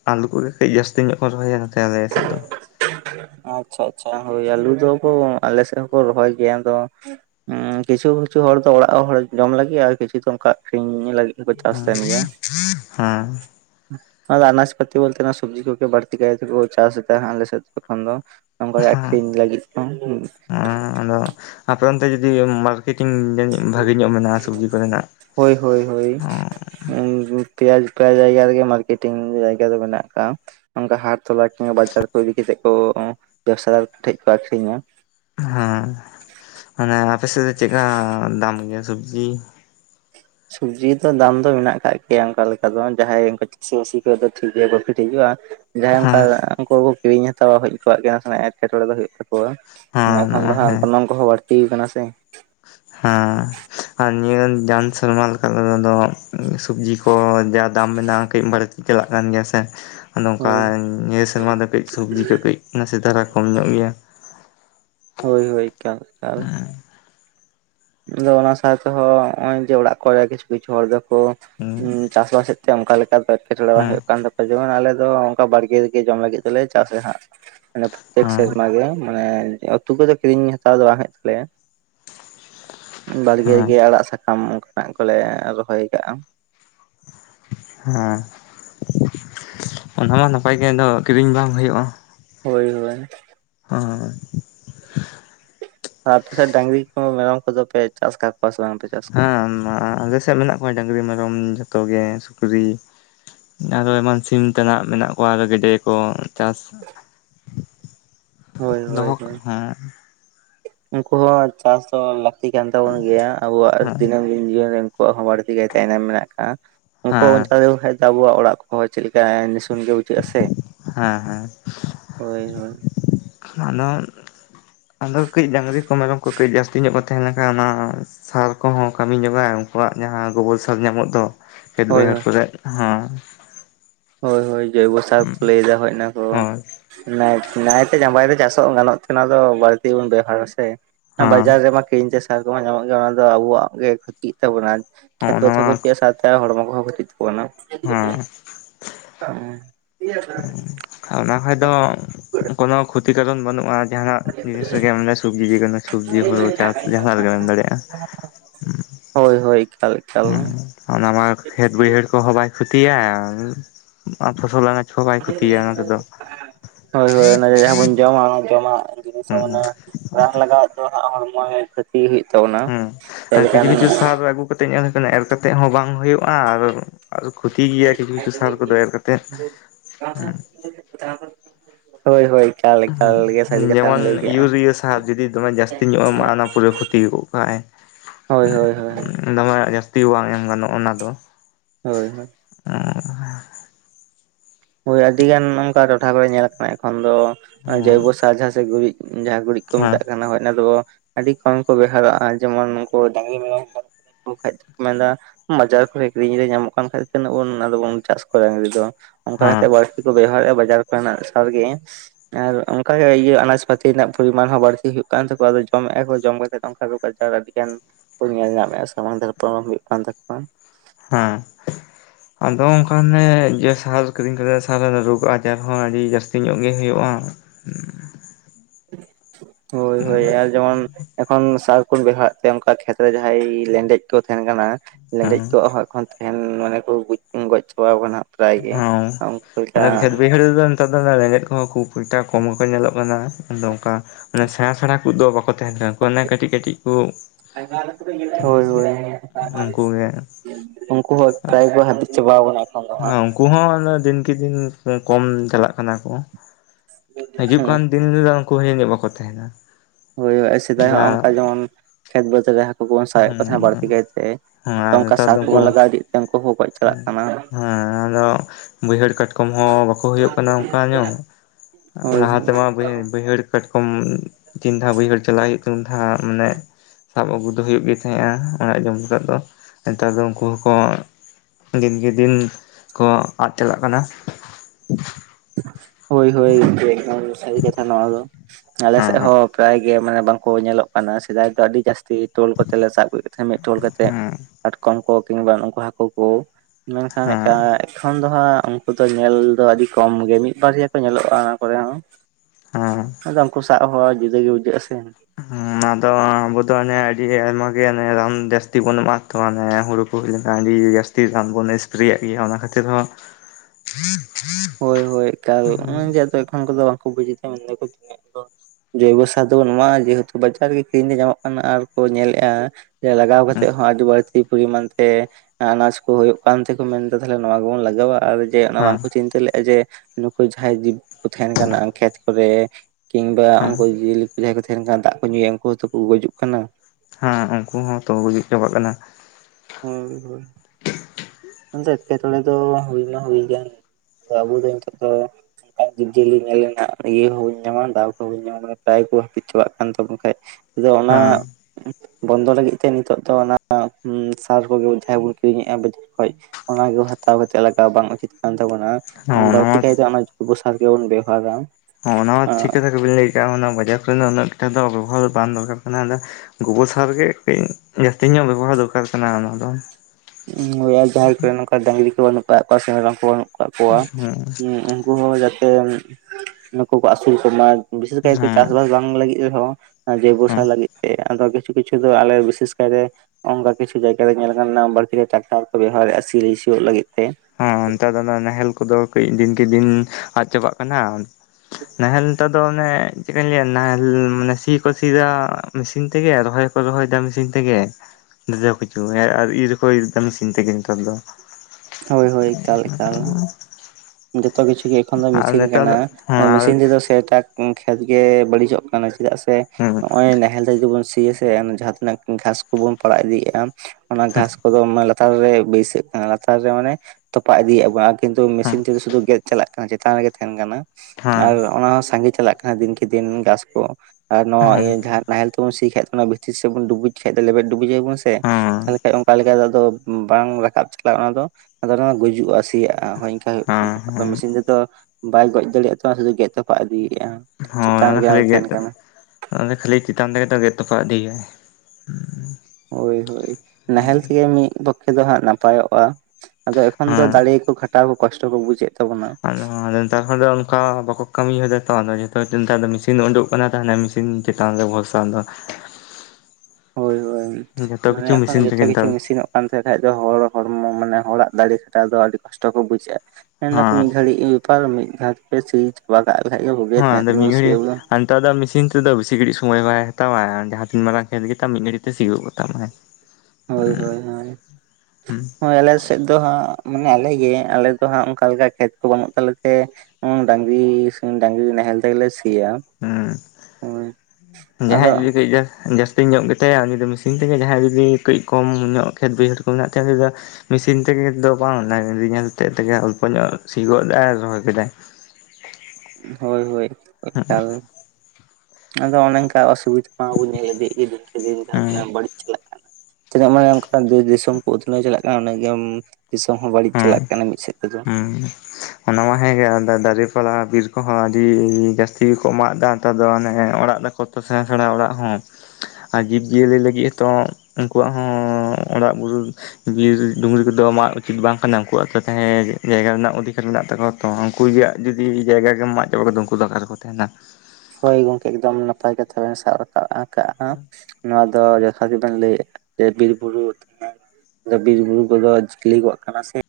ᱟᱞᱩ ᱠᱚᱜᱮ ᱠᱟᱹᱡ ᱡᱟᱹᱥᱛᱤ ᱧᱚᱜ ᱠᱚ ᱨᱚᱦᱚᱭᱟ ᱱᱚᱛ ᱟᱞᱮ ᱥᱮᱫ ᱫᱚ᱾ ᱟᱪᱪᱷᱟ ᱟᱪᱪᱷᱟ ᱦᱳᱭ ᱟᱞᱩ ᱫᱚᱠᱚ ᱟᱞᱮ ᱥᱮᱫ ᱦᱚᱸᱠᱚ ᱨᱚᱦᱚᱭ ᱜᱮᱭᱟ ᱟᱫᱚ᱾ ᱩᱸᱻ ᱠᱤᱪᱷᱩ ᱠᱤᱪᱷᱩ ᱦᱚᱲ ᱫᱚ ᱚᱲᱟᱜ ᱦᱚᱲ ᱡᱚᱢ ᱞᱟᱹᱜᱤᱫ, ᱟᱨ ᱠᱤᱪᱷᱩ ᱫᱚ ᱚᱱᱠᱟ ᱟᱠᱷᱨᱤᱧ ᱞᱟᱹᱜᱤᱫ᱾ ᱩᱱᱠᱩ ᱪᱟᱹᱥ ᱦᱮᱸ ᱜᱤᱭᱟᱹ ᱦᱮᱸ ᱟᱱᱟ ᱟᱱᱟᱡ ᱯᱚᱛᱛᱤ ᱵᱚᱞᱛᱮ ᱥᱚᱵᱡᱤ ᱠᱚᱜᱮ ᱵᱟᱲᱛᱤ ᱜᱮᱟᱭ ᱛᱮ ᱪᱟᱥ ᱠᱟ ᱦᱟᱜ ᱟᱞᱮ ᱥᱮᱫ ᱠᱷᱚᱱ ᱫᱚ ᱱᱚᱝᱠᱟ ᱟᱠᱷᱨᱤᱧ ᱞᱟᱹᱜᱤᱫ ᱦᱚᱸ᱾ ᱟᱨ ᱟᱫᱚ ᱛᱟᱯᱚᱨᱮ ᱚᱱᱛᱮ ᱡᱩᱫᱤ ᱢᱟᱨᱠᱮᱴᱤᱝ᱾ ᱤᱡ ᱵᱷᱟᱜᱮ ᱧᱚᱜ ᱢᱮᱱᱟᱜᱼᱟ ᱥᱚᱵᱡᱤ ᱠᱚᱨᱮᱱᱟᱜ ᱦᱳᱭ ᱚ᱾ ᱯᱮᱭᱟ ᱯᱮᱭᱟ ᱡᱟᱭᱜᱟ ᱨᱮᱜᱮ ᱢᱟᱨᱠᱮᱴᱤᱝ ᱡᱟᱭᱜᱟ ᱫᱚ ᱢᱮᱱᱟᱜ ᱟᱠᱟᱜᱼᱟ᱾ ᱚᱱᱠᱟ ᱦᱟᱴ ᱛᱚᱞᱟ ᱠᱤ ᱵᱟᱡᱟᱨ ᱠᱚ ᱤᱫᱤ ᱠᱟᱛᱮᱫ ᱠᱚ ᱵᱮᱵᱽᱥᱟᱨ ᱴᱷᱮᱡ ᱠᱚ ᱟᱠᱷᱨᱤᱧᱟ ᱦᱮᱸ ᱢᱟᱱᱮ ᱟᱯᱮ ᱥᱮᱫ ᱫᱚ ᱪᱮᱫ ᱞᱮᱠᱟ ᱫᱟᱢ ᱜᱮᱭᱟ ᱥᱚᱵᱽᱡᱤ? ᱥᱚᱵᱽᱡᱤ ᱫᱚ ᱫᱟᱢ ᱫᱚ ᱢᱮᱱᱟᱜ ᱟᱠᱟᱟᱜ ᱜᱮᱭᱟ ᱚᱱᱠᱟ ᱞᱮᱠᱟ ᱫᱚ ᱡᱟᱦᱟᱸᱭ ᱥᱮᱢ ᱥᱤ ᱠᱚ ᱫᱚ ᱴᱷᱤᱠ ᱜᱮᱭᱟ ᱠᱚᱯᱮ ᱴᱷᱤᱠ ᱜᱮᱼᱟ ᱡᱟᱦᱟᱸᱭ ᱚᱱᱠᱟ ᱦᱮᱸ ᱩᱱᱠᱩ ᱠᱚ ᱠᱤᱨᱤᱧ ᱦᱟᱛᱟᱣᱟ ᱦᱮᱡ ᱠᱚᱣᱟᱜ ᱜᱮᱱᱟᱜ ᱮᱴᱠᱮᱴᱚᱬᱮ ᱫᱚ ᱦᱩᱭᱩᱜ ᱛᱟᱠᱚ ᱦᱮᱸ ᱠᱚᱣᱟ ᱤᱠᱷᱟᱱ ᱱᱚᱣᱟ ᱫᱚ ᱦᱟᱸᱜ ᱦᱮᱸ ᱜᱚᱱᱚᱝ ᱠᱚᱦᱚᱸ ᱵᱟᱹᱲᱛᱤ ᱟᱠᱟᱱᱟ ᱥᱮ ᱦᱮᱸ ᱟᱨ ᱱᱤᱭᱟᱹ ᱡᱟᱱ ᱥᱮᱨᱢᱟ ᱞᱮᱠᱟ ᱛᱮᱫᱚ ᱥᱚᱵᱽᱡᱤ ᱠᱚ ᱡᱟ ᱫᱟᱢ ᱢᱮᱱᱟᱜᱼᱟ ᱠᱟᱹᱡ ᱵᱟᱹᱲᱤᱡ ᱪᱟᱞᱟᱜ ᱠᱟᱱ ᱜᱮᱭᱟ ᱥᱮ᱾ ᱱᱚᱝ ᱠᱟᱭ ᱦᱳᱭ ᱱᱤᱭᱟᱹ ᱥᱮᱨᱢᱟ ᱫᱷᱟᱵᱤᱡ ᱥᱚᱵᱽᱡᱤ ᱠᱚ ᱠᱟᱹᱡ ᱱᱟᱥᱮ ᱫᱷᱟᱨᱟ ᱠᱚᱢ ᱧᱚᱜ ᱜᱮᱭᱟ᱾ ᱦᱳᱭ ᱦᱳᱭ [unintelligible] ᱟᱫᱚ ᱚᱱᱟ ᱥᱟᱶᱛᱮᱦᱚᱸ ᱦᱟ-ᱚᱸᱭ ᱡᱮ ᱚᱲᱟᱜ ᱠᱚᱭᱮ ᱠᱤᱪᱷᱩ ᱠᱤᱪᱷᱩ ᱦᱚᱲ ᱫᱚᱠᱚ ᱦᱮᱸ ᱦᱩᱸᱪᱟᱥᱵᱟᱥᱮᱫ ᱛᱮ ᱚᱱᱠᱟ ᱞᱮᱠᱟ ᱫᱚ ᱮᱴᱠᱮᱴᱚᱬᱮ ᱵᱟᱝ ᱦᱮᱸ ᱦᱩᱭᱩᱜ ᱠᱟᱱ ᱛᱟ ᱡᱮᱢᱚᱱ ᱟᱞᱮ ᱫᱚ ᱚᱱᱠᱟ ᱵᱟᱲᱜᱮ ᱨᱮᱜᱮ ᱡᱚᱢ ᱞᱟᱹᱜᱤᱫ ᱝᱮᱞᱮ ᱪᱟᱥᱟ ᱦᱟᱸᱜ᱾ ᱢᱟᱱᱮ ᱯᱨᱚᱛᱛᱮᱠ ᱥᱮᱨᱢᱟ ᱜᱮ ᱢᱟᱱᱮ ᱩᱛᱩ ᱠᱚᱫᱚ ᱠᱤᱨᱤᱧ ᱦᱟᱛᱟᱣ ᱫᱚ ᱵᱟᱝ ᱦᱩᱭᱩᱜ ᱛᱟᱞᱮᱭᱟ᱾ ᱵᱟᱲᱜᱮ ᱦᱮᱸ ᱜᱮ ᱟᱲᱟᱜ ᱥᱟᱠᱟᱢ ᱚᱱᱠᱟᱱᱟᱜ ᱠᱚᱞᱮ ᱨᱚᱦᱚᱭ ᱠᱟᱜᱼᱟ᱾ ᱦᱩᱸ᱾ ᱚᱱᱟ ᱦᱚᱸ ᱱᱟᱯᱟᱭ ᱜᱮ ᱟᱫᱚ ᱠᱤᱨᱤᱧ ᱵᱟᱝ ᱦᱩᱭᱩᱜᱼᱟ᱾ ᱦᱳᱭ ᱦᱳᱭ᱾ ᱦᱩᱸ ᱦᱩᱸ᱾ ᱟᱨ ᱟᱯᱥᱮᱫ ᱰᱟᱝᱨᱤ ᱠᱚ ᱢᱮᱨᱚᱢ ᱠᱚᱫᱚᱯᱮ ᱪᱟᱥ ᱟᱠᱟᱜ ᱠᱚᱣᱟ ᱥᱮ ᱵᱟᱝᱯᱮ ᱪᱟᱥ? ᱦᱮᱸ ᱱᱚᱣᱟ ᱟᱞᱮᱥᱮᱫ ᱢᱮᱱᱟᱜ ᱠᱚᱣᱟ ᱰᱟᱹᱝᱨᱤ ᱢᱮᱨᱚᱢ ᱡᱚᱛᱚ ᱜᱮ ᱥᱩᱠᱨᱤ ᱟᱨᱚ ᱮᱢᱟᱱ ᱥᱤᱢ ᱛᱮᱱᱟᱜ ᱢᱮᱱᱟᱜ ᱠᱚᱣᱟ ᱟᱨ ᱜᱮᱰᱮ ᱠᱚ ᱪᱟᱥ [inaudible] ᱦᱳᱭ ᱦᱳᱭ ᱫᱚᱦᱚ ᱦᱳᱭ᱾ ᱦᱮᱸ ᱩᱱᱠᱩ ᱦᱚᱸ ᱪᱟᱥ ᱫᱚ ᱞᱟ ᱛᱤ ᱠᱟᱱ ᱛᱟᱵᱚᱱ ᱜᱮᱭᱟ ᱟᱵᱚᱣᱟᱜ ᱦᱮᱸ ᱫᱤᱱᱟᱹᱢ ᱫᱤᱱ ᱡᱤᱭᱚᱱ ᱨᱮ ᱩᱱᱠᱩᱣᱟᱜ ᱦᱚᱸ ᱵᱟᱹᱲᱛᱤ ᱠᱟᱭ ᱛᱮᱭᱱᱮᱢ ᱢᱮᱱᱟᱜ ᱟᱠᱟᱫ-ᱟ᱾ ᱩᱱᱠᱩ [unintelligible] ᱦᱮᱸ ᱟᱚᱣᱟᱜᱲᱟᱜ ᱠᱚᱦᱚᱸ ᱪᱮᱫᱞᱮᱠᱟ ᱮ ᱱᱤᱥᱩᱱ ᱜᱮ ᱵᱩ ᱦᱮᱸ, ᱦᱳᱭ ᱦᱳᱭ ᱦᱮᱸ ᱟᱫᱚ ᱟᱫᱚ ᱠᱟᱹᱡ ᱰᱟᱝᱝᱨᱤ ᱠᱚ ᱢᱮᱨᱚᱢ ᱠᱚ ᱠᱟᱹᱡ ᱡᱟᱹᱥᱛᱤ ᱧᱚᱜ ᱠᱚ ᱛᱟᱦᱮᱸ ᱞᱮᱱ ᱠᱷᱟᱱᱡ ᱚᱱᱟ ᱥᱟᱨ ᱠᱚᱦᱚᱸ ᱠᱟᱹᱢᱤ ᱧᱚᱜᱟ ᱩᱱᱠᱩᱣᱟᱜ ᱡᱟᱦᱟᱸ ᱜᱚᱵᱚᱞ ᱥᱟᱨ ᱧᱟᱢᱚᱜ ᱫᱚ᱾ ᱠᱷᱟᱹᱮᱛ ᱦᱳᱭ ᱵᱟᱹᱭᱦᱟᱹᱲ ᱦᱳᱭ ᱠᱚᱨᱮ ᱦᱚᱸ ᱦᱳᱭ, ᱦᱳᱭ ᱡᱳᱭᱵ ᱥᱟᱨ ᱠᱚ ᱞᱟᱹᱭᱮᱫᱫᱟ᱾ ᱦᱳ ᱮᱱᱟᱠᱚ ᱦᱳᱭ ᱱᱟᱭ ᱱᱟᱭᱛᱮ ᱡᱟᱸᱵᱟᱭ ᱫᱚ ᱪᱟᱥᱚᱜ ᱜᱟᱱᱚᱜ ᱛᱮ ᱚᱱᱟ ᱫᱚ, ᱵᱟᱹᱲᱛᱤᱵᱚᱱ ᱵᱮᱣᱦᱟᱨᱟ ᱥᱮ᱾ ᱦᱚᱸ ᱵᱟᱡᱟᱨ ᱨᱮᱢᱟ ᱠᱤᱨᱤᱧ ᱛᱮ ᱥᱟᱨ ᱠᱚᱢᱟ ᱧᱟᱢᱚᱜ ᱜᱮᱭᱟ᱾ ᱚᱱᱟ ᱫᱚ ᱟᱵᱚᱣᱟ-ᱜ ᱜᱮ ᱠᱷᱚᱛᱤᱜ ᱛᱟᱵᱚᱱᱟ᱾ ᱠᱷᱮᱛ ᱚᱱᱟ ᱵᱚᱪᱷᱚ ᱠᱚ ᱛ ᱥᱟᱶᱛᱮ ᱦᱚᱲᱢᱚ ᱠᱚᱦᱚᱸ ᱵᱷᱟᱹᱤ ᱛᱟᱵᱚᱱᱟ᱾ ᱦᱮᱸ᱾ [unintelligible] ᱚᱱᱟ ᱠᱷᱚᱡ ᱫᱚ ᱠᱚ-ᱱᱚ ᱩᱚᱛᱛᱤᱠᱟᱫᱚᱱ ᱵᱟᱹᱱᱩᱜᱼᱟ ᱡᱟᱦᱟᱱᱟᱜ ᱡᱤᱱᱤᱥ ᱨᱮᱜᱮᱢ ᱮᱢ ᱵᱟᱱᱩᱼᱟ᱾ ᱥᱚᱵᱡᱤ ᱡᱮᱠᱚᱱᱱᱳ ᱥᱚᱵᱽᱡᱤ ᱦᱩᱲᱩ ᱪᱟᱥ ᱡᱟᱦᱟᱱᱟᱜ ᱨᱮᱜᱮᱢ ᱮᱢ ᱫᱟᱲᱮᱭᱟᱜᱼᱟ᱾ ᱦᱳᱭ ᱦᱳᱭ- ᱠᱷᱞ ᱠᱷᱮᱞ᱾ ᱟᱢ ᱠᱷᱮᱛ ᱵᱟᱹᱦᱟᱹᱲ ᱠᱚ ᱦᱚ ᱵᱟᱭ ᱠᱷᱩᱚᱛᱤᱭᱟᱭ ᱟᱨ ᱯᱷᱚᱥᱚᱞ ᱠᱚᱦᱚᱸ ᱵᱟᱭ ᱠᱷᱚᱛᱤᱭᱟ ᱚᱱᱟ ᱛᱮᱫᱚ [unintelligible] ᱦᱳᱭ, ᱦᱳᱭ ᱚᱱᱟ ᱡᱟᱦᱟᱸ ᱵᱚᱱ ᱡᱚᱢᱟ ᱚᱱᱟ ᱡᱚᱢᱟᱜ ᱡᱤᱱᱤᱥ ᱦᱚᱸ ᱦᱩᱸ ᱢᱟᱱᱮ ᱨᱟᱱ ᱞᱟᱜᱟᱣᱟᱜ ᱫᱚ ᱦᱟᱸᱜ ᱦᱚᱲᱢᱚ ᱨᱮ ᱠᱷᱚᱛᱤ ᱦᱩᱭᱩᱜ ᱛᱟᱵᱚᱱᱟ᱾ ᱡᱮᱠᱷᱟᱱ ᱠᱟᱛᱮ ᱧᱮᱞ ᱦᱩᱭ ᱠᱟᱱᱟ ᱮᱨ ᱠᱟᱛᱮᱜ ᱦᱚᱸ ᱵᱟᱝ ᱦᱩᱭᱩᱜᱼᱟ ᱟᱨᱚ ᱟᱨ ᱠᱷᱚᱛᱤ ᱜᱮᱭᱟ ᱠᱤᱪᱷᱩ ᱠᱤᱪᱷᱩ ᱥᱟᱨ ᱠᱚ ᱫᱚᱭᱟᱨ ᱠᱟᱛᱮᱮᱫ ᱦᱩᱸ᱾ [unintelligible] ᱦᱳᱭ ᱦᱳᱭ ᱮᱠᱟᱞ ᱮᱠᱟᱞ ᱜᱮ ᱦᱩᱸ ᱥᱟᱹᱨᱤ ᱠᱟᱛᱷᱟᱢ ᱡᱮᱢᱚᱱ ᱞᱟᱹᱭ ᱠᱮᱜᱼᱟ ᱤᱭᱩᱨᱤᱭᱟᱹ ᱥᱟᱦᱟᱨ ᱡᱩᱫᱤ ᱫᱚᱢᱮ ᱡᱟᱹᱥᱛᱤ ᱧᱚᱜ ᱮᱢ ᱮᱢᱚᱜ-ᱟ ᱚᱱᱟ ᱯᱩᱨᱟᱹ ᱠᱷᱚ ᱛᱤᱭᱩ-ᱜ ᱠᱟᱼᱟᱭ ᱦᱳᱭ ᱦᱳᱭ ᱦᱳᱭ ᱫᱟᱢᱮ ᱡᱟᱹᱥᱛᱤ ᱵᱟᱝ ᱮᱢ ᱜᱟᱱᱚᱜᱼᱟ᱾ ᱚᱱᱟ ᱫᱚ᱾ ᱦᱳᱭ ᱦᱳᱭ [unintelligible] ᱦᱳᱭ ᱟᱹᱰᱤ ᱜᱟᱱ ᱚᱱᱠᱟ ᱴᱚᱴᱷᱟ ᱠᱚᱨᱮ ᱧᱮᱞ ᱟᱠᱟᱱᱟ᱾ ᱮᱠᱷᱚᱱ ᱫᱚ ᱦᱮᱸ ᱡᱚᱭᱵ ᱥᱟᱨᱡ ᱥᱮ ᱜᱩᱨᱤᱡ ᱡᱟᱦᱟᱸ ᱜᱩᱨᱤᱡ ᱠᱚ ᱦᱮᱸ ᱢᱮᱛᱟᱜ ᱠᱟᱱᱟ᱾ ᱚᱱᱟ ᱫᱚ ᱟᱹᱰᱤ ᱠᱚᱢ ᱠᱚ ᱵᱮᱣᱦᱟᱨᱚᱜᱼᱟ᱾ ᱡᱮᱢᱚᱱᱠᱩ ᱰᱨᱤ ᱢᱮ ᱩᱱ ᱠᱷᱟᱱ ᱫᱚ-ᱠᱚ ᱢᱮᱱ ᱮᱫᱟ᱾ ᱵᱟᱡᱟᱨ ᱠᱷᱚᱱᱚᱡ ᱠᱤᱨᱤᱧ ᱨᱮ, ᱧᱟᱢᱚᱜ ᱠᱟᱱ ᱠᱷᱟᱤᱱᱟᱹᱜ ᱵ ᱚᱱᱟᱵ ᱪᱟᱥ ᱠᱚᱨᱮᱨᱤ ᱫᱚ, ᱚᱱᱠᱟ ᱠᱟᱛᱮ ᱦᱮᱸ ᱠᱚ ᱵᱮᱣᱦᱟᱨᱮᱫᱼᱟ ᱵᱟᱡᱟᱨ ᱠᱚᱨᱮᱱᱟᱜ ᱥᱟᱨᱜᱮ᱾ ᱟᱨ ᱚᱱᱠᱟᱟᱜᱮ ᱤᱭᱟᱹ ᱟᱱᱟᱡ ᱯᱟᱛᱤ ᱨᱮᱱᱟᱜ ᱯᱚᱨᱤᱢᱟᱱ ᱦᱚᱸ ᱵᱟᱹᱲᱛᱤ ᱦᱩᱭᱩᱜ ᱠᱟᱱ ᱛᱟᱠᱚᱣᱟ ᱟᱫᱚ ᱡᱚᱢᱮᱫᱼᱟ ᱠᱚ᱾ ᱡᱚᱢ ᱠᱟᱛᱮᱫ ᱚᱱᱠᱟ ᱠᱚ ᱟᱹᱰᱤ ᱜᱟᱱ ᱠᱚ ᱧᱮᱞ ᱧᱟᱢ ᱢᱮᱫ ᱥᱟᱢᱟᱝ ᱫᱟᱨᱮ ᱛᱮ ᱚᱞ ᱦᱩᱭᱩᱜ ᱠᱟᱱ ᱛᱟᱠᱚᱣᱟ ᱦᱮᱸ ᱟᱫᱚ ᱚᱱᱠᱟᱱᱮ ᱡᱮ ᱥᱟᱨ ᱠᱤᱨᱤᱧ ᱠᱟᱛᱮ ᱥᱟᱨ ᱨᱳᱜᱽ ᱟᱡᱟᱨ ᱦᱚᱸ ᱟᱹᱰᱤ ᱡᱟᱹᱥᱛᱤ ᱧᱚᱜ ᱜᱮ ᱦᱩᱭᱩᱜᱚᱜᱼᱟ [inaudible] ᱦᱳᱭ ᱦᱳᱭ ᱦᱮᱸ ᱟᱨ ᱡᱮᱢᱚᱱ ᱮᱠᱷᱚᱱ ᱥᱟᱨ ᱠᱚ ᱵᱮᱣᱦᱟᱨ ᱛᱮ ᱚᱱᱠᱟ ᱠᱷᱮᱛ ᱨᱮ ᱡᱟᱦᱟᱸᱭ ᱞᱮᱸᱰᱮᱡ ᱠᱚ ᱛᱟᱦᱮᱱ ᱠᱟᱱᱟ᱾ ᱞᱮᱸᱰᱮᱡ ᱠᱚᱜ ᱦᱚᱸ ᱮᱠᱷᱚᱱ ᱛᱟᱦᱮᱱ ᱢᱟᱱᱮ ᱠᱚ ᱜᱚᱡ ᱜᱚᱡ ᱪᱟᱵᱟ ᱣᱟᱠᱟᱱᱷᱟᱜ ᱦᱮᱸ ᱟᱫᱚ ᱡᱷᱟᱹᱞ ᱵᱟᱹᱭᱦᱟᱹᱲ ᱨᱮᱫᱚ ᱱᱮᱛᱟᱨ ᱫᱚ ᱚᱱᱟ ᱨᱮᱸᱜᱮᱡ ᱠᱚᱦᱚᱸ ᱠᱷᱩᱵ ᱮᱠᱴᱟ ᱠᱚᱢ ᱜᱮ ᱠᱚ ᱧᱮᱞᱚᱜ ᱠᱟᱱᱟ ᱟᱫᱚ ᱚᱱᱠᱟ ᱢᱟᱱᱮ ᱥᱮᱬᱟ ᱥᱮᱬᱟ ᱠᱚᱫᱚ ᱵᱟᱠᱚ ᱛᱟᱦᱮᱸᱱ ᱠᱟᱱ ᱚᱱᱮ ᱠᱟᱹᱴᱤᱡ ᱠᱟᱹᱴᱤᱡ ᱠᱚ ᱦᱳᱭ ᱦᱳᱭ [inaudible] ᱩᱱᱠᱩ ᱜᱮ ᱩᱱᱠᱩ ᱦᱚᱸ [unintelligible] ᱠᱚ ᱦᱟᱯᱤᱜ ᱪᱟᱵᱟᱣ ᱠᱟᱱᱟ ᱮᱠᱷᱚᱱ ᱫᱚ ᱦᱟᱸᱜ ᱦᱮᱸ ᱩᱱᱠᱩ ᱦᱚᱸ ᱫᱤᱱᱠᱮ ᱫᱤᱱ ᱠᱚᱢ ᱪᱟᱞᱟᱜ ᱠᱟᱱᱟ ᱠᱚ ᱦᱤᱡᱩᱜ ᱦᱮᱸ ᱠᱟᱱ ᱫᱤᱱ ᱦᱤᱞᱚᱜ ᱩᱱᱠᱩ ᱡᱟᱹᱱᱤᱡ ᱵᱟᱝ ᱠᱚ ᱛᱟᱦᱮᱸᱱᱟ ᱦᱚᱭ ᱥᱮᱫᱟᱭ ᱚᱱᱠᱟ ᱡᱮᱢᱚᱱ ᱠᱷᱮᱛ ᱵᱟᱹᱫᱽ ᱨᱮ ᱦᱟᱹᱠᱩ ᱠᱚᱵᱚᱱ ᱥᱟᱵ ᱮᱫᱠᱚ ᱛᱟᱦᱮᱸ ᱵᱟᱲᱛᱤ ᱠᱟᱭ ᱛᱮ ᱦᱮᱸ ᱟᱨ ᱱᱮᱛᱟᱨ ᱫᱚ ᱩᱱᱠᱩ ᱩᱱᱠᱩ ᱦᱚᱸ ᱜᱚᱡ ᱪᱟᱞᱟᱜ ᱦᱩᱸ ᱠᱟᱱᱟ ᱦᱮᱸ ᱟᱫᱚ ᱵᱟᱹᱭᱦᱟᱹᱲ ᱠᱟᱴᱠᱚᱢ ᱦᱚᱸ ᱵᱟᱠᱚ ᱦᱩᱭᱩᱜ ᱠᱟᱱᱟ ᱚᱱᱠᱟ ᱧᱚᱜ ᱦᱳᱭ ᱞᱟᱦᱟ ᱦᱳᱭ ᱛᱮᱢᱟ ᱵᱟ. ᱭ ᱵᱟᱹᱭᱦᱟᱹᱲ ᱠᱟᱴᱠᱚᱢ ᱛᱤᱱ ᱫᱷᱟᱣ ᱵᱟᱹᱭᱦᱟᱹᱲ ᱪᱟᱞᱟᱜ ᱦᱩᱭᱩᱜ ᱛᱟᱦᱮᱸᱜ ᱢᱟᱱᱮ ᱥᱟᱵ ᱟᱹᱜᱩ ᱦᱩᱭᱩᱜ ᱜᱮ ᱛᱟᱦᱮᱸᱱᱟ ᱚᱲᱟᱜ ᱡᱚᱢ ᱞᱮᱠᱟᱫᱚ, ᱱᱮᱛᱟᱨ ᱫᱚ ᱩᱱᱠᱩ ᱦᱚᱸᱠᱚ ᱫᱤᱱ ᱠᱮ ᱫᱤᱱ ᱠᱚ ᱟᱫ ᱪᱟᱞᱟᱜ ᱠᱟᱱᱟ᱾ ᱦᱳᱭ ᱦᱳᱭ ᱮᱠᱟᱞ ᱥᱟᱹᱨᱤ ᱠᱟᱛᱷᱟ ᱱᱚᱶᱟ ᱫᱚ ᱟᱞᱮ ᱥᱮᱫ ᱦᱮᱸ ᱦᱚᱸ ᱯᱟᱨᱟᱭ ᱜᱮ ᱢᱟᱱᱮ ᱵᱟᱝᱠᱚ ᱧᱮᱞᱚᱜ ᱠᱟᱱᱟ ᱥᱮᱫᱟᱭ ᱫᱚ ᱟᱹᱰᱤ ᱡᱟᱹᱥᱼᱼᱼ ᱴᱚᱞ ᱠᱚᱛᱮ ᱞᱮ ᱥᱟᱵ ᱠᱚ ᱛᱟᱦᱮᱸᱱᱟ ᱢᱤᱫ ᱴᱚᱞ ᱠᱟᱛᱮᱫ ᱦᱮᱸ ᱠᱟᱴᱠᱚᱢ ᱠᱚ ᱠᱤᱝᱵᱟ ᱩᱱᱠᱩ ᱦᱟᱹᱠᱩ ᱠᱚ ᱢᱮᱱᱠᱷᱟᱱ ᱦᱮᱸ ᱮᱠᱷᱚᱱ ᱫᱚᱦᱟᱸᱜ ᱩᱱᱠᱩ ᱫᱚ ᱧᱮᱞ ᱫᱚ ᱟᱹᱰᱤ ᱠᱚᱢ ᱜᱮ ᱢᱤᱫ ᱵᱟᱨᱭᱟ ᱠᱚ ᱧᱮᱞᱚᱜᱼᱟ, ᱚᱱᱟ ᱠᱚᱨᱮ ᱦᱚᱸ ᱦᱮᱸ ᱟᱫᱚ ᱩᱱᱠᱩ ᱥᱟᱼᱼᱼ ᱥᱟᱵ ᱦᱚᱣᱟ ᱡᱩᱫᱟᱹ ᱜᱤ ᱵᱩᱡᱷᱟᱹᱜ ᱟᱥᱮ ᱟᱫᱚ ᱟᱵᱚ ᱫᱚ ᱦᱚᱱᱮ ᱟᱹᱰᱤ ᱟᱭᱢᱟ ᱜᱮ ᱨᱟᱱ ᱡᱟᱹᱥᱛᱤ ᱵᱚᱱ ᱮᱢᱟ ᱛᱚ ᱦᱟᱱᱮ ᱦᱩᱲᱩ ᱦᱩᱭ ᱞᱮᱱᱟ ᱟᱹᱰᱤ ᱡᱟᱹᱥᱛᱤ ᱨᱟᱱ ᱵᱚᱱ ᱮᱥᱯᱨᱮᱭᱟᱜ ᱜᱮᱭᱟ ᱚᱱᱟ ᱠᱷᱟᱹᱛᱤᱨ ᱦᱚᱸ ᱦᱚᱭ ᱦᱚᱭ ᱮᱠᱟᱞ ᱚᱭᱡᱮ ᱦᱮᱸ ᱮᱠᱷᱚᱱ ᱠᱚᱫᱚ ᱵᱟᱠᱚ ᱵᱩᱡᱮᱫ ᱢᱮᱱᱫᱟᱠᱚ ᱪᱤᱠᱟ. ᱪᱚᱼᱼ ᱡᱭᱵᱚᱥᱟᱨ ᱫᱚ ᱮᱢᱟᱜᱟ ᱡᱮᱦᱮᱛᱩ ᱵᱟᱡᱟᱨ ᱜᱮ ᱠᱤᱨᱤᱧ ᱛᱮ ᱧᱟᱢᱚᱜ ᱠᱟᱱᱟ ᱟᱨ ᱠᱚ ᱧᱮᱞᱮᱫᱼᱟ᱾ ᱞᱟᱜᱟᱣ ᱠᱟᱛᱮᱫ ᱦᱚᱸ ᱟᱹᱰᱤ ᱵᱟᱹᱲᱛᱤ ᱯ ᱯᱚᱨᱤᱢᱟᱱ ᱛᱮ ᱟᱱᱟᱡ ᱠᱚ ᱦᱩᱭᱩᱜ ᱠᱟᱱ ᱛᱮᱠᱚ ᱢᱮᱱ ᱮᱫᱟ ᱛᱟᱦᱞᱮ ᱱᱚᱶᱟ ᱜᱮᱵᱚᱱ ᱞᱟᱜᱟᱣᱟ ᱟᱨ ᱡᱮ ᱚᱱᱟ ᱦᱮᱸ ᱵᱟᱝᱠᱚ ᱪᱤᱱᱛᱟᱹ ᱞᱮᱫᱼᱟ ᱡᱮ ᱱᱩᱠᱩ ᱡᱟᱦᱟᱸᱭ ᱡᱤᱵ ᱠᱚ ᱛᱟᱦᱮᱱ ᱠᱟᱱᱟ ᱠᱷᱮᱛ ᱠᱚᱨᱮ ᱠᱤᱝᱵᱟ ᱦᱮᱸ ᱩᱱᱠᱩ ᱡᱤᱭᱟᱹᱞᱤ ᱠᱚ ᱡᱟᱦᱟᱸᱭ ᱠᱚ ᱛᱟᱦᱮᱱ ᱠᱟᱱᱟ, ᱫᱟᱜ ᱠᱚ ᱧᱩᱭᱮᱫᱭᱟ ᱩᱱᱠᱩ ᱦᱚᱸᱛᱚᱠᱚ ᱜᱡᱩᱜ ᱠᱟᱱᱟ᱾ ᱦᱮᱸ ᱩᱱᱠᱩ ᱦᱚᱸ ᱛᱚ ᱵᱟᱹᱜᱤ ᱪᱟᱵᱟᱜ ᱠᱟᱱᱟ᱾ ᱦᱳᱭ ᱦᱚᱭ ᱮᱴᱠᱮᱴᱚᱬᱮ ᱫᱚ ᱦᱩᱭ ᱢᱟ ᱦᱩᱭ ᱜᱟᱱ ᱟ ᱟᱵᱚ ᱫᱚ ᱱᱤᱛᱚᱜ ᱫᱚ ᱡᱤᱵᱽ ᱡᱤᱭᱟᱹᱞᱤ ᱧᱮᱞ ᱨᱮᱱᱟᱜ ᱤᱭᱟᱹ ᱦᱚᱸᱧ ᱧᱟᱢᱟ ᱫᱟᱣ ᱠᱚᱵᱚᱧ ᱧᱟᱢᱟ ᱢᱟᱱᱮ ᱯᱨᱟᱭ ᱠᱚ ᱦᱟᱹᱯᱤᱫ ᱪᱟᱵᱟᱜ ᱠᱟᱱ ᱛᱟᱵᱚᱱ ᱠᱷᱟᱡ [unintelligible] ᱚᱱᱟ ᱦᱮᱸ ᱵᱚᱱᱫᱚ ᱞᱟᱹᱜᱤᱫ ᱛᱮ ᱱᱤᱛᱚᱜ ᱫᱚ ᱚᱱᱟ ᱥᱟᱨ ᱠᱚᱜᱮ ᱡᱟᱦᱟᱸᱭ ᱵᱚᱱ ᱠᱤᱨᱤᱧᱮᱜᱼᱟ ᱚᱱᱟᱱᱜᱮ ᱦᱟᱛᱟᱣ ᱠᱟᱛᱮ ᱞᱟᱜᱟᱣ ᱵᱟᱝ ᱩᱪᱤᱛ ᱠᱟᱱ ᱛᱟᱵᱚᱱᱟ ᱚᱱᱟ ᱵᱟᱹᱲᱛᱤ ᱢᱟ ᱠᱟᱭᱛᱮ ᱜᱚ ᱥᱟᱨ ᱜᱮᱵᱚᱱ ᱵᱮᱵᱷᱟᱨᱟ ᱾ ᱦᱚᱸ ᱚᱱᱟ ᱢᱟ ᱴᱷᱤᱠ ᱠᱟᱛᱷᱟ ᱜᱮᱵᱤᱱ ᱞᱟᱹᱭᱟᱠᱟᱜᱼᱟ ᱚᱱᱟ ᱵᱟᱡᱟᱨ ᱠᱚᱨᱮ ᱫᱚ ᱩᱱᱟᱹᱜ ᱴᱟ ᱫᱚ ᱵᱮᱵᱷᱟᱨ ᱵᱟᱝ ᱫᱚᱨᱠᱟᱨ ᱠᱟᱱᱟ ᱟᱫᱚ ᱜᱳᱵᱚᱨ ᱥᱟᱨᱜᱮ ᱠᱟᱹᱡ ᱡᱟᱹᱥᱛᱤ ᱧᱚᱜ ᱵᱮᱵᱚᱦᱟᱨ ᱫᱚᱨᱠᱟᱨ ᱠᱟᱱᱟ ᱚᱱᱟᱫᱚ ᱦᱩᱸᱡᱟᱸᱣᱟᱭ ᱠᱚᱨᱮᱱ ᱱᱚᱝᱠᱟ ᱰᱟᱝᱨᱤ ᱠᱚ ᱵᱟᱹᱱᱩᱜ ᱚᱠᱟ ᱥᱮᱫ ᱦᱚᱸ [unintelligible] ᱠᱚ ᱵᱟᱹᱱᱩᱜ ᱠᱟᱜ ᱠᱚᱣᱟ ᱦᱮᱸ ᱦᱩᱸ ᱩᱱᱩᱠᱩ ᱦᱚᱸ ᱡᱟᱛᱮ ᱱᱩᱠᱩ ᱠᱚ ᱟᱹᱥᱩᱞ ᱠᱚᱢᱟ ᱵᱤᱥᱮᱥ ᱠᱟᱭᱛᱮ ᱦᱮᱸ ᱪᱟᱥᱵᱟᱥ ᱵᱟᱝ ᱞᱟᱹᱜᱤᱫ ᱨᱮᱦᱚᱸ ᱦᱮᱸ ᱡᱚᱜᱚᱥᱟᱭ ᱞᱟᱹᱜᱤᱫ ᱛᱮ ᱾ ᱟᱫᱚ ᱠᱤᱪᱷᱩ ᱠᱤᱪᱷᱩ ᱫᱚ ᱟᱞᱮ ᱵᱤᱥᱮᱥᱟᱭᱛᱮ ᱚᱱᱠᱟ ᱠᱤᱪᱷᱩ ᱡᱟᱭᱜᱟ ᱨᱮ ᱧᱮᱞᱟᱠᱟᱱᱟ ᱵᱟᱹᱲ ᱛᱤ ᱴᱟᱠᱴᱟᱨ ᱠᱚ ᱵᱮᱵᱷᱟᱨᱮᱜᱼᱟ ᱥᱤ ᱨᱮ ᱥᱤᱭᱩᱜ ᱞᱟᱹᱜᱤᱫ ᱛᱮ ᱦᱮᱸ ᱱᱮᱛᱟᱨ ᱫᱚ ᱚᱱᱟ ᱱᱟᱦᱮᱞ ᱠᱚᱫᱚ ᱠᱟᱹᱡ ᱫᱤᱱ ᱠᱮ ᱫᱤᱱ ᱟᱫ ᱪᱟᱵᱟᱜ ᱠᱟᱱᱟ ᱱᱟᱦᱮᱞ ᱛᱟ ᱫᱚ ᱚᱱᱮ ᱪᱮᱫᱠᱟᱧ ᱞᱟᱹᱭᱟ ᱱᱟᱦᱮᱞ ᱢᱟᱱᱮ ᱥᱤ ᱠᱚ ᱥᱤ ᱫᱟ ᱢᱮᱥᱤᱱ ᱛᱮᱜᱮ ᱨᱚᱦᱚᱭ ᱨᱚᱦᱚᱭ ᱫᱟᱢ ᱢᱮᱥᱤᱱ ᱛᱮᱜᱮ ᱡᱚᱛᱚ ᱠᱤᱪᱷᱩ ᱟᱨ ᱤᱨᱦᱚᱸᱠᱚ ᱤᱨ ᱫᱟ ᱢᱮᱥᱤᱱ ᱛᱮᱜᱮ ᱱᱮᱛᱟᱨ ᱫᱚ ᱦᱚᱭ ᱦᱚᱭ ᱮᱛᱟᱞ ᱮᱛᱟᱞ ᱾ ᱡᱚᱛᱚ ᱠᱤᱪᱷᱩ ᱜᱮ ᱮᱠᱷᱚᱱ ᱫᱚ ᱟᱨ ᱢᱮᱥᱤᱱ ᱱᱮᱛᱟᱨ ᱠᱟᱱᱟ ᱫᱚ ᱦᱮᱸ ᱟᱨ ᱢᱮᱥᱤᱱ ᱛᱮᱫᱚ ᱥᱮᱛᱟᱜ ᱠᱷᱮᱛ ᱜᱮ ᱵᱟᱹᱲᱤᱡᱚᱜ ᱠᱟᱱᱟ ᱪᱮᱫᱟᱜ ᱥᱮ ᱦᱮᱸ ᱱᱚᱜ-ᱚᱭ ᱱᱟᱦᱮᱞ ᱛᱮ ᱡᱩᱫᱤ ᱵᱚᱱ ᱥᱤᱭᱟ ᱥᱮ ᱡᱟᱦᱟᱸ ᱛᱤᱱᱟᱹᱜ ᱜᱷᱟᱥ ᱠᱚᱵᱚᱱ ᱯᱟᱲᱟᱜ ᱤᱫᱤᱭᱮᱫᱼᱟ ᱚᱱᱟ ᱜᱷᱟᱥ ᱠᱚᱫᱚ ᱚᱱᱟ ᱞᱟᱛᱟᱨ ᱨᱮ ᱵᱟᱹᱭᱥᱟᱹᱜ ᱠᱟᱱᱟ ᱞᱟᱛᱟᱨ ᱨᱮ ᱢᱟᱱᱮ ᱛᱚᱯᱟᱜ ᱤᱫᱤᱭᱮᱜ ᱟᱵᱚᱱ ᱠᱤᱱᱛᱩ ᱦᱮᱸ ᱢᱮᱥᱤᱱ ᱛᱮᱫᱚ ᱥᱩᱫᱩ ᱜᱮᱫ ᱪᱟᱞᱟᱜ ᱠᱟᱱᱟ ᱪᱮᱛᱟᱱ ᱨᱮᱜᱮ ᱛᱟᱦᱮᱸᱱ ᱠᱟᱱᱟ ᱟᱨ ᱦᱮᱸ ᱚᱱᱟ ᱦᱚᱸ ᱥᱟᱸᱜᱮ ᱪᱟᱞᱟᱜ ᱠᱟᱱᱟ ᱫᱤᱱᱠᱮ ᱫᱤᱱ ᱜᱷᱟᱥ ᱠᱚ ᱾ ᱟᱨ ᱱᱚᱣᱟ ᱦᱮᱸ ᱤᱭᱟᱹ ᱡᱟᱦᱟᱸ ᱱᱟᱦᱮᱞ ᱛᱮᱵᱚᱱ ᱥᱤ ᱠᱷᱟᱡ ᱚᱱᱟ ᱵᱷᱤᱛᱤᱨ ᱥᱮᱜᱵᱩᱱ ᱰᱩᱵᱩᱡ ᱠᱷᱮᱡ ᱫᱚ ᱞᱮᱵᱮᱫ ᱰᱩᱵᱩᱡ ᱟᱵᱚᱱ ᱥᱮ ᱦᱮᱸ ᱛᱟᱦᱞᱮ ᱠᱷᱟᱡ ᱚᱱᱠᱟ ᱞᱮᱠᱟ ᱟᱫᱚ ᱵᱟᱝ ᱨᱟᱠᱟᱵ ᱪᱟᱞᱟᱜᱼᱟ ᱚᱱᱟ ᱫᱚ ᱟᱫᱚ ᱚᱱᱟ ᱜᱩᱡᱩᱜᱼᱟ ᱥᱮᱭᱟᱜᱼᱟ ᱦᱚᱭ ᱮᱝᱠᱟ ᱦᱮᱸ ᱦᱮᱸ [unintelligible] ᱛᱮᱫᱚ ᱵᱟᱭ ᱜᱚᱡ ᱫᱟᱲᱮᱭᱟᱜ-ᱟ ᱛᱚ ᱥᱩᱫᱩ ᱜᱮᱫ ᱛᱚᱯᱟᱜ ᱤᱫᱤᱭᱮᱜᱼᱟ ᱾ ᱦᱚᱸ ᱚᱱᱟ ᱠᱷᱟᱹᱞᱤ ᱜᱮᱫ ᱛᱮᱫ ᱾ ᱚᱱᱟ ᱠᱷᱟᱹᱞᱤ ᱪᱮᱛᱟᱱ ᱛᱮᱜᱮ ᱛᱚ ᱜᱮᱫ ᱛᱚᱯᱟᱜ ᱤᱫᱤᱭᱟᱭ ᱦᱩᱸ ᱾ ᱦᱚᱭ ᱦᱚᱭ ᱱᱟᱦᱮᱞ ᱛᱮᱜᱮ ᱢᱤᱫ ᱵᱚᱠᱷᱮ ᱫᱚ ᱦᱟᱸᱜ ᱱᱟᱯᱟᱭᱚᱜᱼᱟ ᱾ ᱟᱫᱚ ᱮᱠᱷᱚᱱ ᱫᱚ ᱦᱮᱸ ᱫᱟᱲᱮ ᱠᱚ ᱠᱷᱟᱴᱟᱣ ᱠᱚ ᱠᱚᱥᱴᱚ ᱠᱚ ᱵᱩᱡᱮᱜ ᱛᱟᱵᱚᱱᱟ ᱾ ᱟᱫᱚ ᱫᱚ ᱱᱮᱛᱟᱨ ᱦᱚᱲ ᱫᱚ ᱚᱱᱠᱟ ᱵᱟᱠᱚ ᱠᱟᱹᱢᱤ ᱦᱚᱫᱟ ᱛᱚ ᱟᱫᱚ ᱡᱚᱛᱚ ᱱᱮᱛᱟᱨ ᱫᱚ ᱢᱮᱥᱤᱱ ᱩᱰᱩᱠ ᱠᱟᱱᱟ ᱛᱟᱦᱮᱱᱟ᱾ ᱥᱤᱱ ᱪᱮᱛᱟᱱ ᱨᱮ ᱵᱷᱚᱨᱥᱟ ᱫᱚ ᱾ ᱦᱚᱭ ᱦᱚᱭ ᱡᱚᱛᱚ ᱢᱟᱱᱮ ᱠᱤᱪᱷᱩ ᱮᱠᱷᱚᱱ ᱫᱚ ᱢᱮᱥᱤᱱ ᱡᱚᱛᱚ ᱛᱮᱜᱮ ᱠᱤᱪᱷᱩ ᱱᱮᱛᱟᱨ ᱢᱮᱥᱤᱱᱟᱜ ᱠᱟᱱ ᱛᱮ ᱠᱷᱟᱡ ᱫᱚ ᱦᱚᱲ ᱦᱚᱲᱢᱚ ᱢᱟᱱᱮ ᱦᱚᱲᱟᱜ ᱫᱟᱲᱮ ᱠᱷᱟᱴᱟᱣ ᱫᱚ ᱟᱹᱰᱤ ᱠᱚᱥᱴᱚ ᱠᱚ ᱵᱩᱡᱟ ᱾ ᱢᱮᱱ ᱫᱟᱠᱚ ᱦᱮᱸ ᱢᱤᱫ ᱜᱷᱟᱟᱹᱲᱤᱡ ᱵᱮᱯᱟᱨ ᱢᱤᱫ ᱜᱷᱟᱲ ᱛᱮ ᱥᱤ ᱪᱟᱵᱟ ᱠᱟᱜ ᱞᱮᱠᱷᱟᱡ ᱜᱮ ᱵᱷᱩᱜᱤᱭᱟ ᱦᱮᱸ ᱛᱤᱱᱟᱜ ᱟᱫᱚ ᱢᱤᱫ ᱛᱮᱜᱤ ᱜᱷᱟᱹᱲᱤᱡ ᱥᱤᱭᱟᱵᱚᱫᱚ ᱟᱨ ᱱᱮᱛᱟᱨ ᱫᱚ ᱢᱮᱥᱤᱱ ᱛᱮᱫ ᱵᱤᱥᱤ ᱜᱷᱟᱹᱲᱤᱡ ᱥᱚᱢᱚᱭ ᱵᱟᱭ ᱦᱟᱛᱟᱣᱟ ᱟᱨ ᱡᱟᱦᱟᱸ ᱛᱤᱱ ᱢᱟᱨᱟᱝ ᱠᱷᱮᱛ ᱜᱮᱛᱟᱢ ᱢᱤᱫ ᱜᱷᱟᱹᱲᱤᱡ ᱛᱮ ᱥᱤ ᱜᱚᱫ ᱠᱟᱛᱟᱢᱟᱭ ᱾ ᱦᱚᱭ ᱦᱚᱭ ᱦᱚᱭ ᱦᱩᱸ ᱾ ᱦᱚᱭ ᱟᱞᱮᱥᱮᱫ ᱫᱚ ᱦᱟᱸᱜ ᱢᱟᱱᱮ ᱟᱞᱮ ᱜᱮ ᱟᱞᱮ ᱫᱚ ᱦᱟᱸᱜ ᱚᱱᱠᱟ ᱞᱮᱠᱟ ᱠᱷᱮᱛ ᱠᱚ ᱵᱟᱹᱱᱩᱜ ᱛᱟᱞᱮ ᱛᱮ ᱦᱚᱸ ᱰᱟᱝᱨᱤ ᱥᱮ ᱰᱟᱝᱨᱤ ᱱᱟᱦᱮᱞ ᱛᱮᱜᱞᱮ ᱥᱤᱭᱟ᱾ ᱦᱳᱭ ᱦᱩᱸ ᱟᱫᱚ ᱡᱟᱦᱟᱸ ᱡᱩᱫᱤ ᱠᱟᱹᱡ ᱡᱟᱹᱥ, ᱡᱟ. ᱥ ᱛᱤ ᱧᱚᱜ ᱜᱮᱛᱟᱭᱟ ᱩᱱᱤ ᱫᱚ ᱢᱮᱥᱤᱱ ᱛᱮᱜᱮ ᱡᱟᱦᱟᱸᱭ ᱡᱩᱫᱤ ᱠᱟᱹᱡ ᱠᱚᱢ ᱧᱚᱜ ᱠᱷᱮᱛ ᱵᱟᱹᱭᱦᱟᱹᱲ ᱠᱚ ᱢᱮᱱᱟᱜ ᱛᱟᱭᱟ ᱩᱱᱤ ᱫᱚ ᱢᱮᱥᱤᱱ ᱛᱮᱜᱮ ᱫᱚ ᱵᱟᱝ ᱰᱟᱝᱨᱤ ᱱᱟᱦᱮᱞ ᱛᱮ ᱛᱮᱜᱮ ᱚᱞᱯᱚ ᱧᱚᱜ ᱥᱤ ᱜᱚᱫ ᱞᱮᱜ-ᱟᱭ ᱨᱚᱦᱚᱭ ᱠᱮᱫᱟᱭ᱾ ᱦᱚᱭ ᱦᱚᱭ ᱮᱠᱟᱞ ᱟᱫᱚ ᱚᱱᱮ ᱚᱱᱠᱟ ᱚᱥ [unintelligible] ᱢᱟ ᱵᱚᱱ ᱧᱮᱞ ᱤᱫᱤᱭᱮᱫ ᱜᱮ ᱫᱤᱱ ᱠᱮ‌ ᱫᱤᱱ ᱦᱩᱸ ᱵᱟᱹᱲᱤᱡ ᱪᱟᱞᱟᱜ ᱠᱟᱱᱟ ᱾ ᱛᱤᱱᱟᱹᱜ ᱢᱟᱱᱮ ᱚᱱᱠᱟ ᱫᱤᱥᱚᱢ ᱠᱚ ᱩᱛᱱᱟᱹᱣ ᱪᱟᱞᱟᱜ ᱠᱟᱱᱟ ᱩᱱᱟᱹᱜ ᱜᱮ ᱫᱤᱥᱚᱢ ᱦᱚᱸ ᱵᱟᱲᱤᱡ ᱪᱟᱞᱟᱜ ᱦᱩᱸ ᱠᱟᱱᱟ ᱢᱤᱫ ᱥᱮᱫ ᱛᱮᱫᱚ ᱾ ᱦᱩᱸ ᱚᱱᱟ ᱢᱟ ᱦᱮᱸᱜᱮ ᱟᱨ ᱫᱟᱨᱮ ᱯᱟᱞᱟ ᱵᱤᱨ ᱠᱚᱦᱚᱸ ᱟᱰᱤ ᱡᱟᱥᱛᱤ ᱜᱮᱠᱚ ᱢᱟᱜᱽ ᱮᱫᱟ ᱱᱮᱛᱟᱨ ᱫᱚ ᱚᱱᱮ ᱚᱲᱟᱜ ᱨᱮᱠᱚ ᱾ ᱥᱮᱬᱟ ᱥᱮᱬᱟ ᱚᱲᱟᱜ ᱦᱚᱸ ᱟᱨ ᱡᱤᱵ ᱡᱤᱭᱟᱹᱞᱤ ᱞᱟᱹᱜᱤᱫ ᱦᱚᱛᱚ ᱩᱱᱠᱩᱣᱟᱜ ᱦᱚᱸ ᱚᱲᱟᱜ ᱵᱩᱨᱩ ᱵᱤᱨ ᱰᱩᱝᱨᱤ ᱠᱚᱫᱚ ᱢᱟᱜᱽ ᱩᱪᱤᱛ ᱵᱟᱝ ᱠᱟᱱᱟ ᱩᱱᱠᱩᱣᱟᱜ ᱛᱚ ᱛᱟᱦᱮᱸ ᱡᱟᱭᱜᱟ ᱨᱮᱱᱟᱜ ᱚᱫᱷᱤᱠᱟᱨ ᱢᱮᱱᱟᱜ ᱛᱟᱠᱚᱣᱟ ᱛᱚ ᱩᱱᱠᱩ ᱜᱮᱭᱟᱜ ᱡᱩᱫᱤ ᱡᱟᱭᱜᱟ ᱜᱮᱢ ᱢᱟᱜᱽ ᱪᱟᱵᱟ ᱠᱮᱫᱟ ᱠᱩ ᱫᱚ ᱟᱠᱟ ᱨᱮᱠᱚ ᱛᱟᱦᱮᱸᱱᱟ᱾ ᱦᱚᱭ ᱜᱚᱝᱠᱮ ᱮᱠᱫᱚᱢ ᱱᱟᱯᱟᱭ ᱠᱟᱛᱷᱟ ᱵᱮᱱ ᱥᱟᱵ ᱨᱟᱠᱟᱵ ᱟᱠᱟᱜᱼᱟ ᱾ ᱱᱚᱣᱟ ᱫᱚ ᱡᱚᱛᱷᱟᱛ ᱜᱮᱵᱮᱱ ᱞᱟᱹᱭᱮᱜ ᱡᱮ ᱵᱤᱨ ᱵᱩᱨᱩ ᱵᱤᱨ ᱵᱩᱨᱩ ᱠᱚᱫᱚ ᱡᱤᱠᱞᱤ ᱠᱚᱣᱟᱜ ᱠᱟᱱᱟ ᱥᱮ